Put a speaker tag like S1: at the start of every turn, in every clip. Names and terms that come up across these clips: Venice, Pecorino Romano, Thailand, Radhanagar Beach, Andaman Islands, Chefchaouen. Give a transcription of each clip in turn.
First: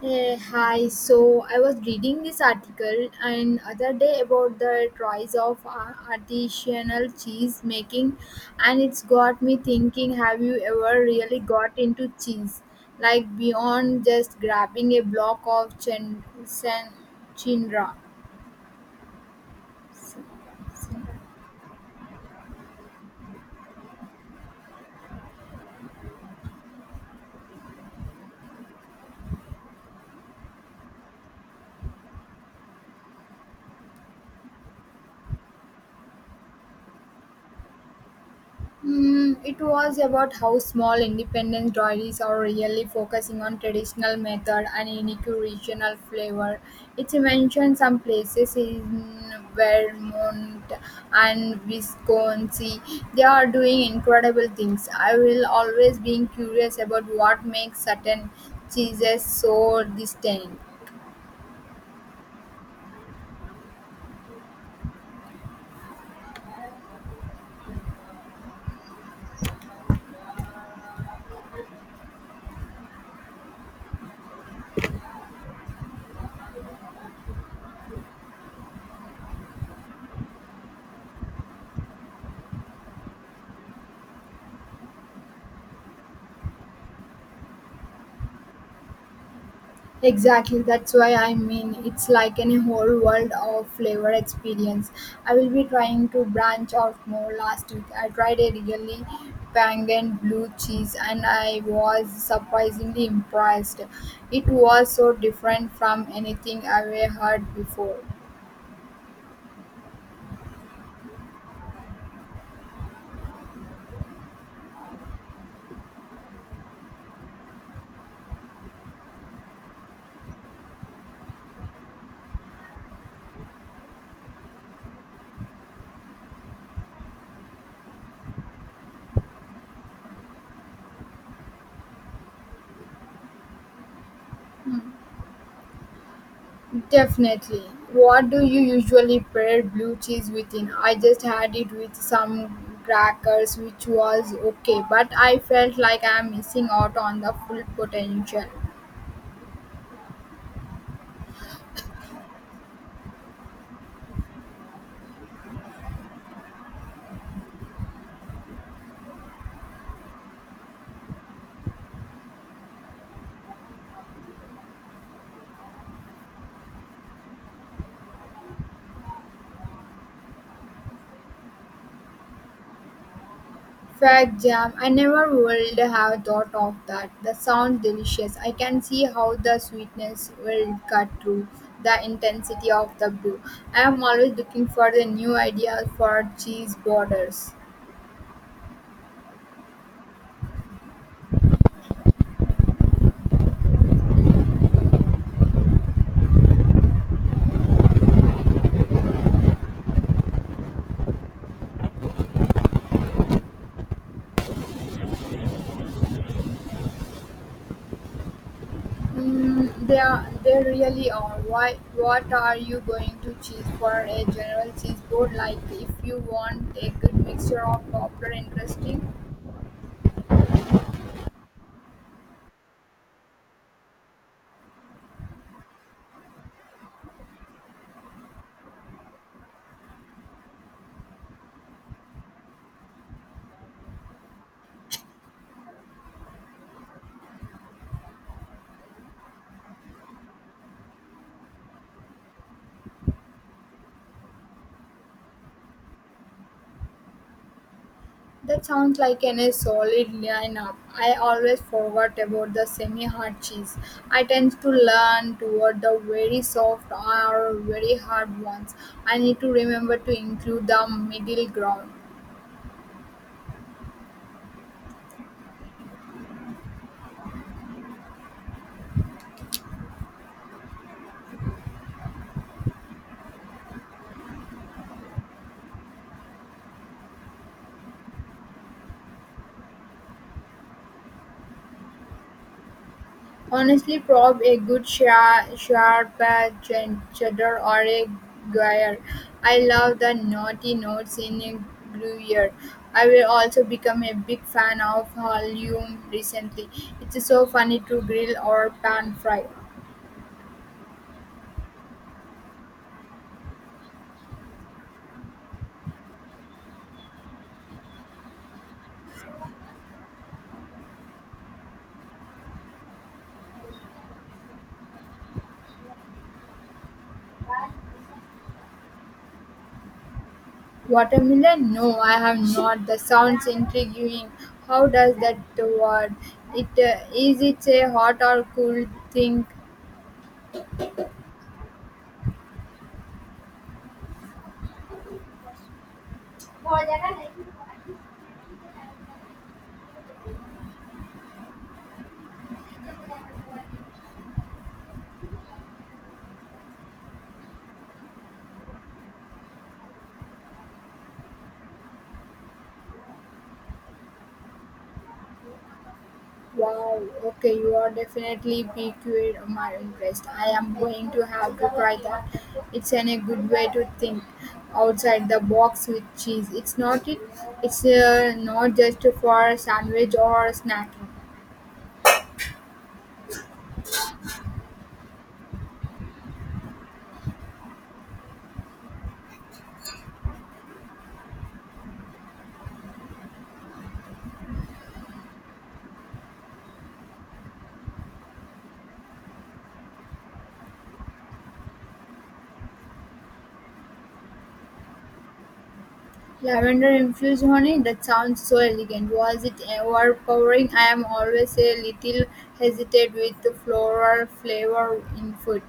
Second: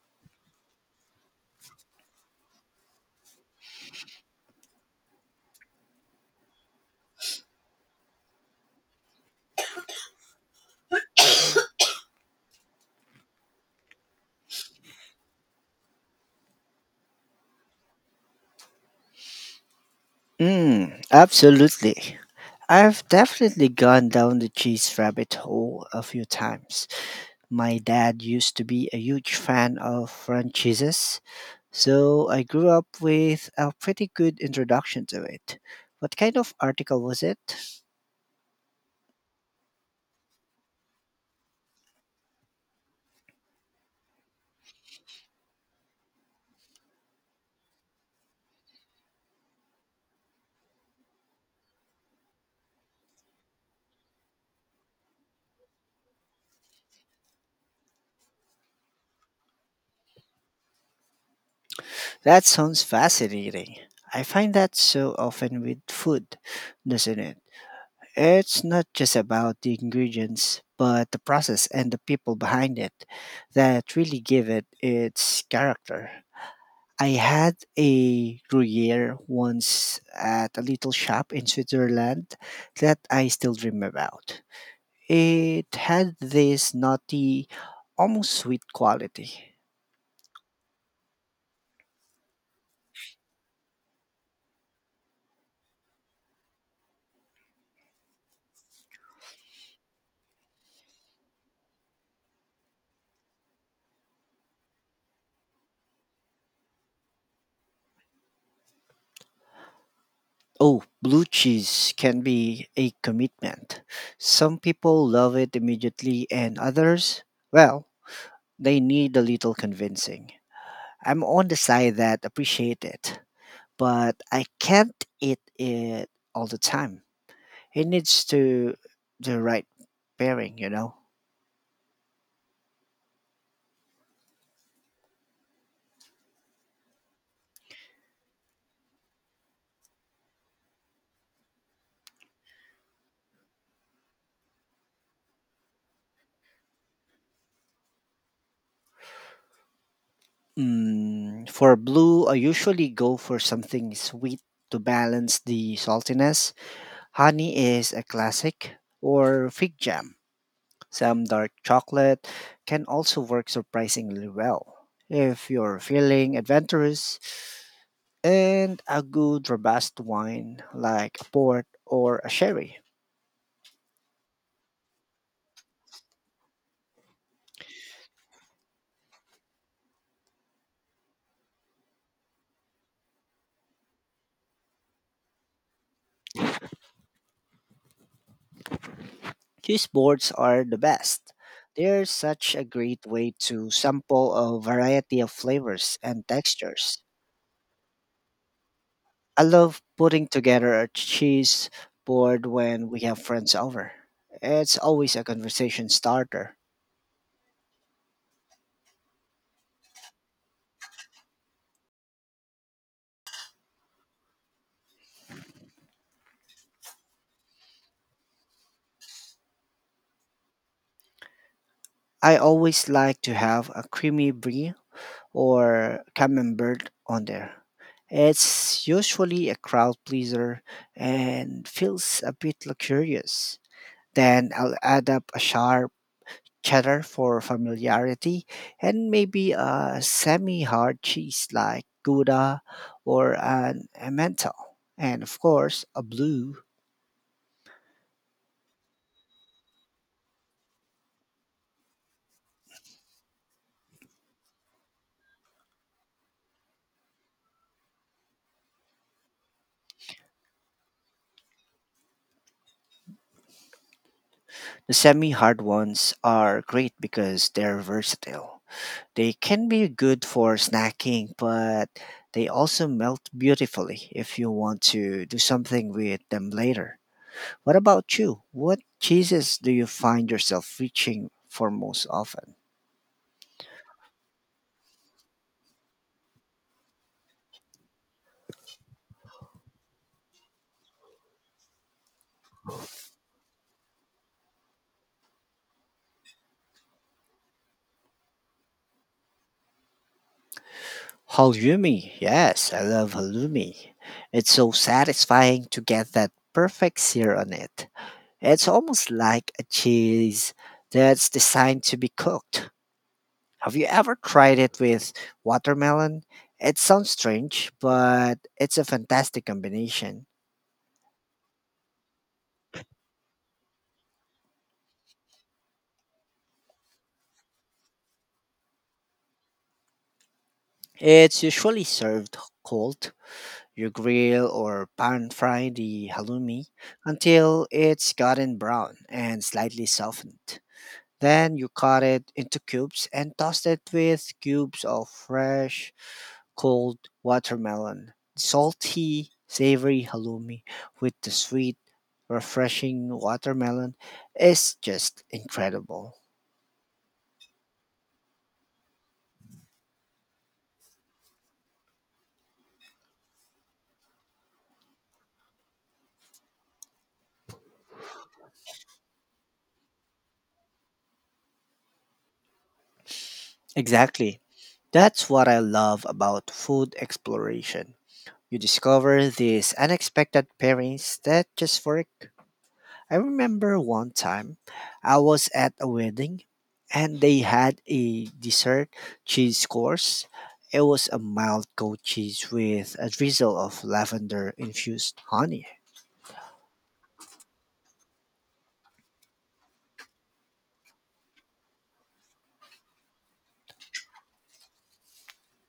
S1: Hey, hi. So I was reading this article and other day about the rise of artisanal cheese making, and it's got me thinking. Have you ever really got into cheese, like beyond just grabbing a block of chinra?
S2: Mm, absolutely. I've definitely gone down the cheese rabbit hole a few times. My dad used to be a huge fan of French cheeses, so I grew up with a pretty good introduction to it. What kind of article was it?
S1: Mm, it was about how small independent dairies are really focusing on traditional method and unique regional flavor. It mentioned some places in Vermont and Wisconsin. They are doing incredible things. I will always be curious about what makes certain cheeses so distinct.
S2: That sounds fascinating. I find that so often with food, doesn't it? It's not just about the ingredients, but the process and the people behind it that really give it its character. I had a Gruyere once at a little shop in Switzerland that I still dream about. It had this nutty, almost sweet quality.
S1: Exactly, that's why I mean it's like in a whole world of flavor experience. I will be trying to branch out more last week. I tried a really pungent blue cheese and I was surprisingly impressed. It was so different from anything I've heard before.
S2: Oh, blue cheese can be a commitment. Some people love it immediately, and others, well, they need a little convincing. I'm on the side that appreciate it, but I can't eat it all the time. It needs to the right pairing,
S1: Definitely. What do you usually pair blue cheese within? I just had it with some crackers, which was okay, but I felt like I'm missing out on the full potential.
S2: Mm, for blue, I usually go for something sweet to balance the saltiness. Honey is a classic, or fig jam. Some dark chocolate can also work surprisingly well. If you're feeling adventurous, and a good robust wine like a port or a sherry.
S1: Fact jam, I never would have thought of that. The sound delicious. I can see how the sweetness will cut through the intensity of the blue. I am always looking for the new ideas for cheese borders.
S2: Cheese boards are the best. They're such a great way to sample a variety of flavors and textures. I love putting together a cheese board when we have friends over. It's always a conversation starter.
S1: Mm, they really are. Why? What are you going to choose for a general cheese board? Like, if you want a good mixture of popular interesting,
S2: I always like to have a creamy brie or camembert on there. It's usually a crowd pleaser and feels a bit luxurious. Then I'll add up a sharp cheddar for familiarity and maybe a semi hard cheese like Gouda or an Emmental. And of course, a blue.
S1: that sounds like a solid lineup. I always forgot about the semi-hard cheese. I tend to lean toward the very soft or very hard ones. I need to remember to include the middle ground.
S2: The semi hard ones are great because they're versatile. They can be good for snacking, but they also melt beautifully if you want to do something with them later. What about you? What cheeses do you find yourself reaching for most often?
S1: Honestly, prob a good sharp cheddar or a gruyere. I love the naughty notes in a gruyere. I will also become a big fan of Halium recently. It's so funny to grill or pan fry.
S2: Halloumi. Yes, I love halloumi. It's so satisfying to get that perfect sear on it. It's almost like a cheese that's designed to be cooked. Have you ever tried it with watermelon? It sounds strange, but it's a fantastic combination.
S1: Watermelon? No, I have not. The sounds intriguing. How does that word? It is it a hot or cool thing?
S2: It's usually served cold. You grill or pan fry the halloumi until it's gotten brown and slightly softened. Then you cut it into cubes and toss it with cubes of fresh cold watermelon, salty, savory halloumi with the sweet, refreshing watermelon is just incredible.
S1: Wow, okay, you are definitely piqued my interest. I am going to have to try that. It's a good way to think outside the box with cheese. It's not it. It's not just for a sandwich or snacking.
S2: Exactly. That's what I love about food exploration. You discover these unexpected pairings that just work. I remember one time I was at a wedding and they had a dessert cheese course. It was a mild goat cheese with a drizzle of lavender infused honey.
S1: Lavender infused honey. That sounds so elegant. Was it overpowering? I am always a little hesitant with the floral flavor in food.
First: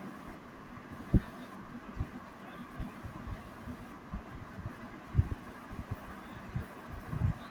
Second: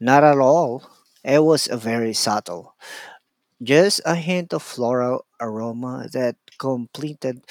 S2: Not at all. It was a very subtle, just a hint of floral aroma that completed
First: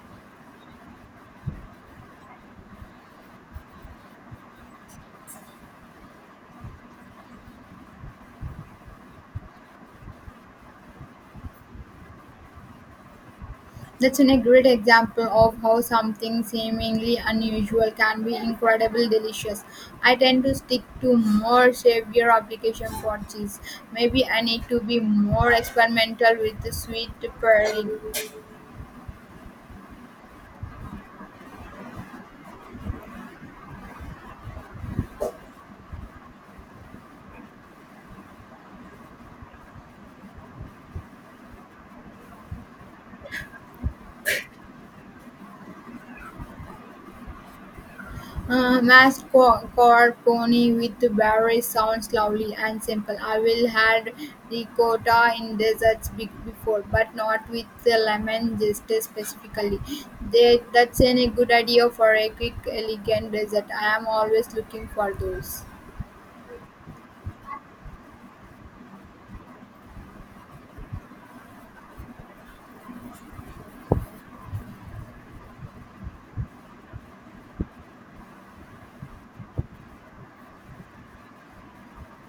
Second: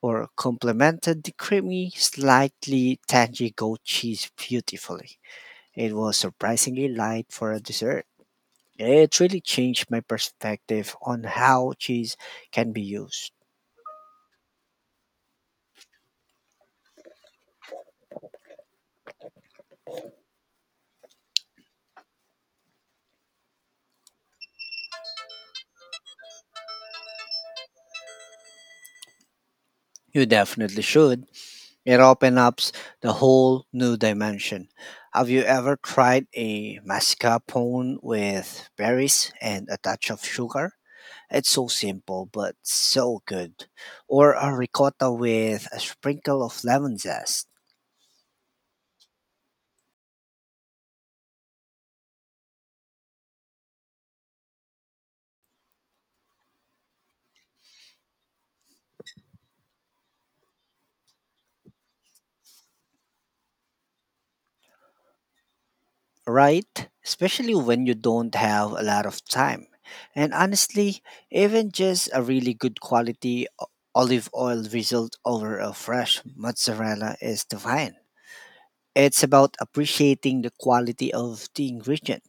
S2: or complemented the creamy, slightly tangy goat cheese beautifully. It was surprisingly light for a dessert. It really changed my perspective on how cheese can be used.
S1: That's a great example of how something seemingly unusual can be incredibly delicious. I tend to stick to more severe application for cheese. Maybe I need to be more experimental with the sweet pairing.
S2: You definitely should. It opens up the whole new dimension. Have you ever tried a mascarpone with berries and a touch of sugar? It's so simple but so good. Or a ricotta with a sprinkle of lemon zest.
S1: Mass core pony with berries sounds lovely and simple. I will had ricotta in desserts before, but not with the lemon just specifically. That's a good idea for a quick, elegant dessert. I am always looking for those.
S2: Right? Especially when you don't have a lot of time. And honestly, even just a really good quality olive oil result over a fresh mozzarella is divine. It's about appreciating the quality of the ingredient.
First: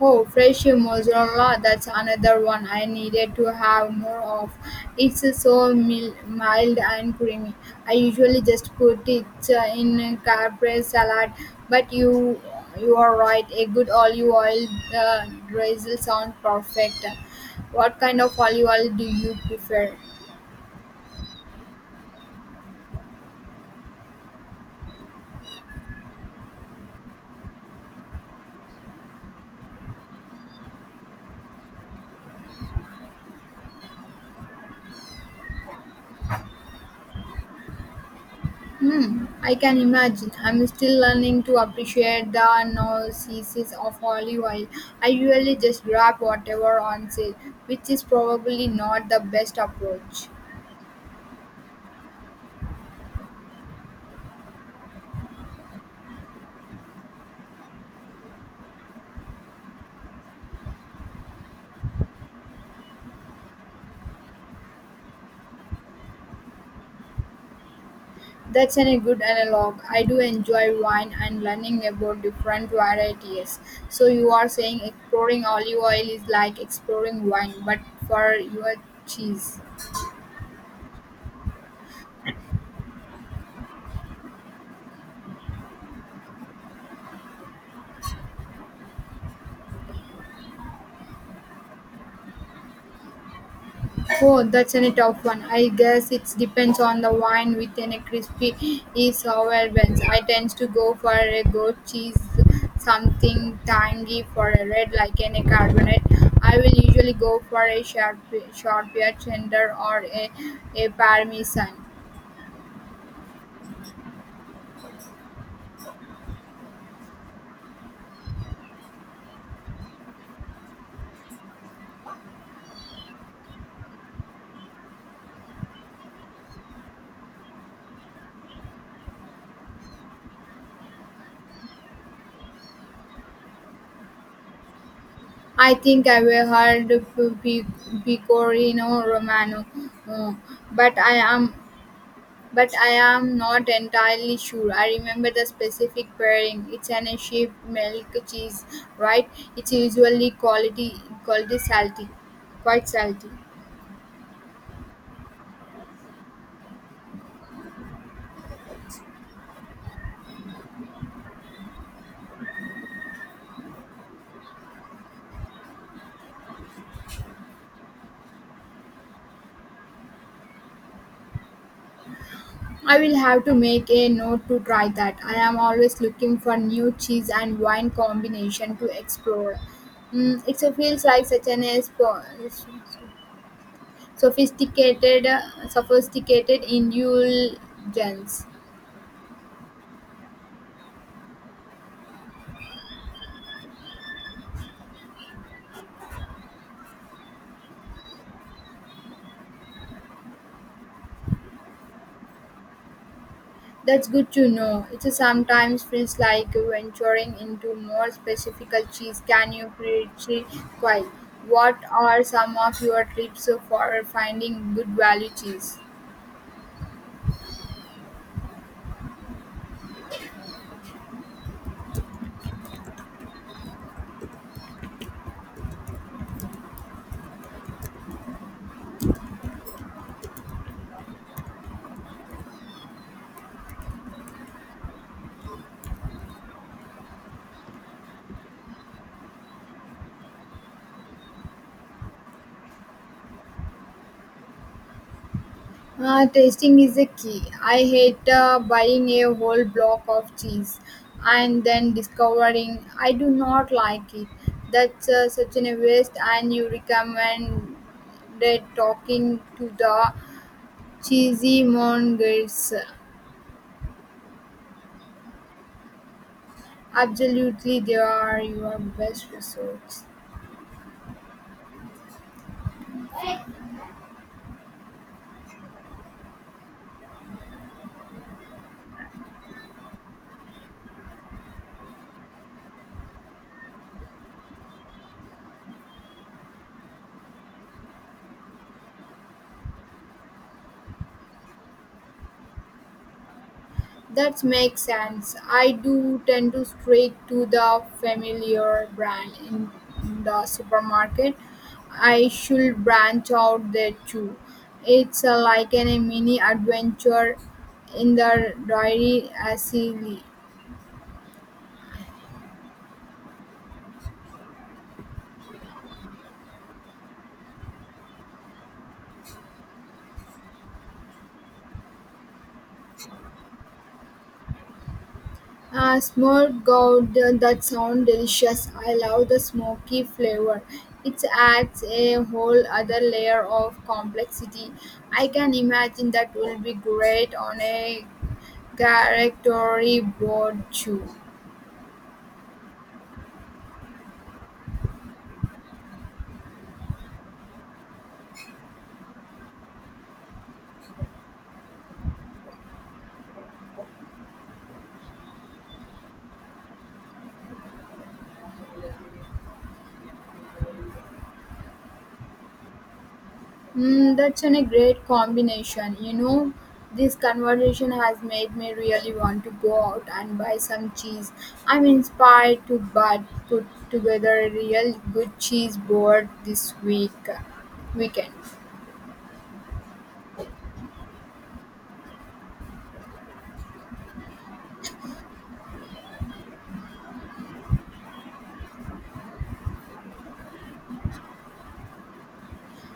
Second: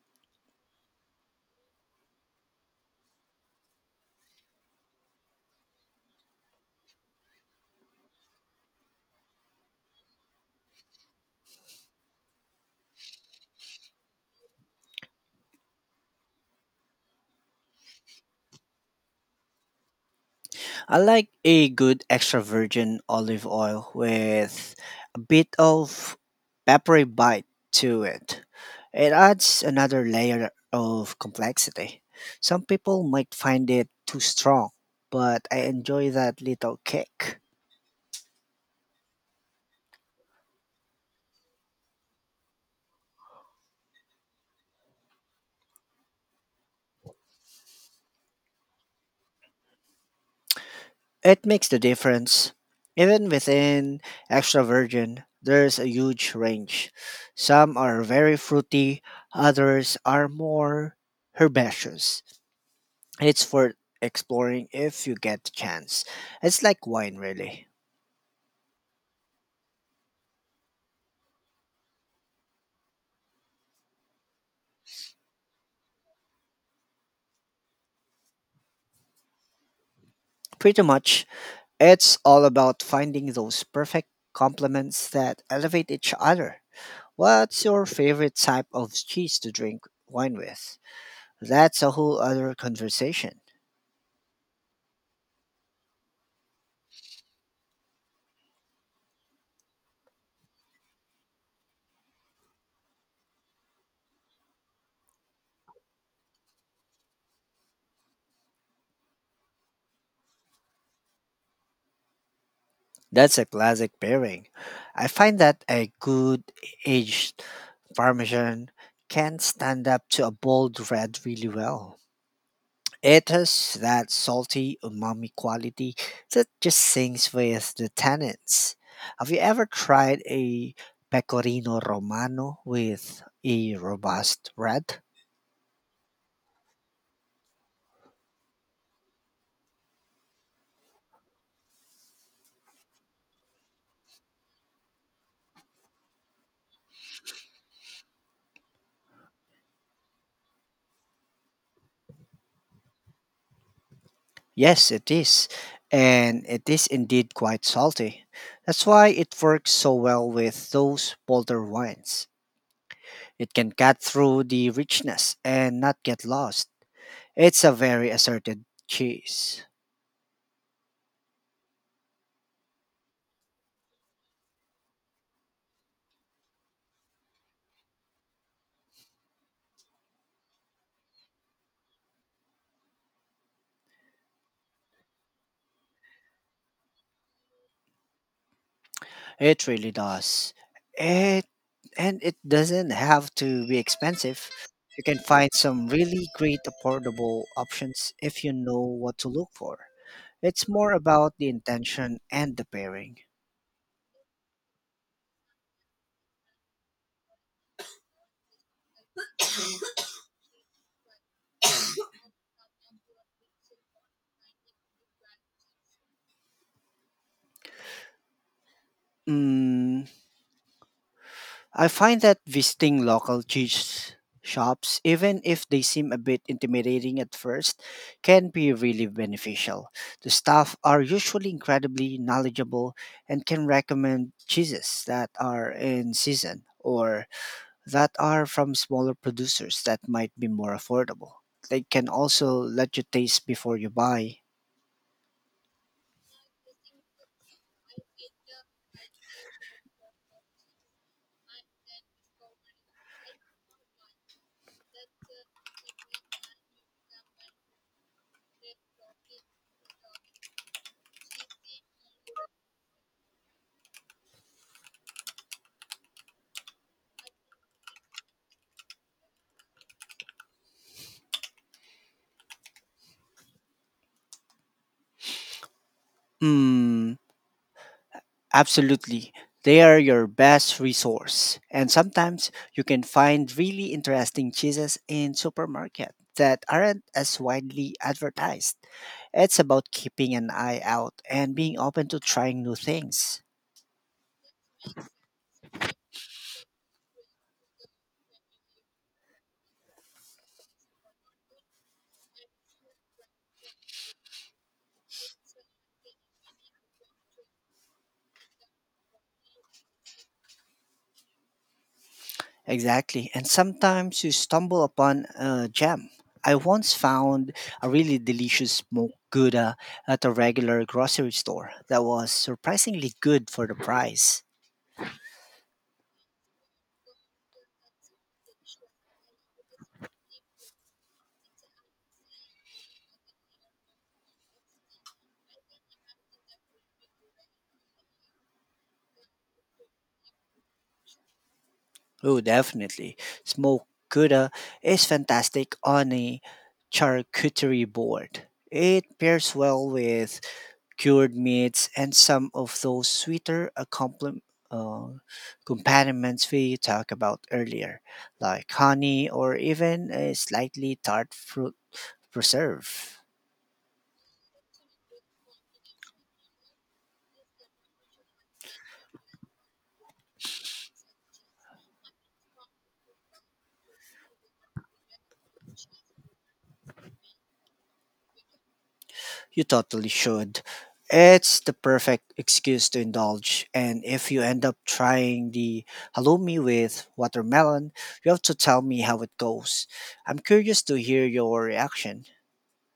S1: Oh, fresh mozzarella, that's another one I needed to have more of. It's so mild and creamy. I usually just put it in caprese salad, but you are right, a good olive oil drizzle sounds perfect. What kind of olive oil do you prefer?
S2: I like a good extra virgin olive oil with a bit of peppery bite to it. It adds another layer of complexity. Some people might find it too strong, but I enjoy that little kick.
S1: Hmm, I can imagine. I'm still learning to appreciate the nuances of olive oil. I usually just grab whatever on sale, which is probably not the best approach.
S2: It makes the difference. Even within extra virgin, there's a huge range. Some are very fruity, others are more herbaceous. It's for exploring if you get the chance. It's like wine, really.
S1: That's a good analog. I do enjoy wine and learning about different varieties. So you are saying exploring olive oil is like exploring wine, but for your cheese.
S2: Pretty much. It's all about finding those perfect complements that elevate each other. What's your favorite type of cheese to drink wine with? That's a whole other conversation.
S1: Oh, that's a tough one. I guess it depends on the wine within a crispy is sour buns. I tend to go for a goat cheese, something tangy for a red like in a carbonate. I will usually go for a sharp beer tender or a parmesan.
S2: That's a classic pairing. I find that a good aged Parmesan can stand up to a bold red really well. It has that salty umami quality that just sings with the tannins. Have you ever tried a pecorino romano with a robust red?
S1: I think I will heard Pecorino Romano, uh, but I am But I am not entirely sure. I remember the specific pairing. It's an a sheep milk cheese, right? It's usually quality salty, quite salty.
S2: Yes, it is. And it is indeed quite salty. That's why it works so well with those bolder wines. It can cut through the richness and not get lost. It's a very asserted cheese.
S1: I will have to make a note to try that. I am always looking for new cheese and wine combination to explore. Mm, it so feels like such an a sophisticated, sophisticated indulgence.
S2: It really does. And it doesn't have to be expensive. You can find some really great affordable options if you know what to look for. It's more about the intention and the pairing.
S1: That's good to know. It sometimes feels like venturing into more specific cheese. Can you pre-quite? What are some of your tips for finding good value cheese?
S2: Mm, I find that visiting local cheese shops, even if they seem a bit intimidating at first, can be really beneficial. The staff are usually incredibly knowledgeable and can recommend cheeses that are in season or that are from smaller producers that might be more affordable. They can also let you taste before you buy.
S1: Tasting is the key. I hate buying a whole block of cheese and then discovering I do not like it. That's such an waste. And you recommend that talking to the cheesy mongers. Absolutely, they are your best resource.
S2: Mm, absolutely. They are your best resource. And sometimes you can find really interesting cheeses in supermarket that aren't as widely advertised. It's about keeping an eye out and being open to trying new things.
S1: That makes sense. I do tend to stray to the familiar brand in the supermarket. I should branch out there too. It's like a mini adventure in the diary as silly.
S2: Exactly. And sometimes you stumble upon a gem. I once found a really delicious smoked gouda at a regular grocery store that was surprisingly good for the price.
S1: Ah, smorgasbord, that sounds delicious. I love the smoky flavor. It adds a whole other layer of complexity. I can imagine that will be great on a character board too.
S2: Oh, definitely. Smoked gouda is fantastic on a charcuterie board. It pairs well with cured meats, and some of those uh, accompaniments we talked about earlier, like honey or even a slightly tart fruit preserve.
S1: Mm, that's a great combination. You know, this conversation has made me really want to go out and buy some cheese. I'm inspired to but put together a real good cheese board this week weekend.
S2: You totally should. It's the perfect excuse to indulge, and if you end up trying the halloumi with watermelon, you have to tell me how it goes. I'm curious to hear your reaction.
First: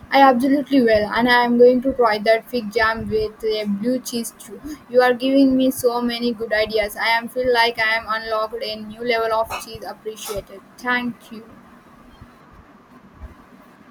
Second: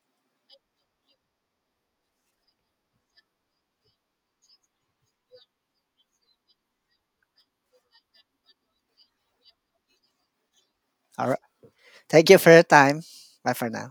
S1: I absolutely will, and I am going to try that fig jam with a blue cheese too. You are giving me so many good ideas. I am feel like I am unlocked a new level of cheese appreciated.
S2: All
S1: Thank
S2: right.
S1: you.
S2: Thank you for your time. Bye for now.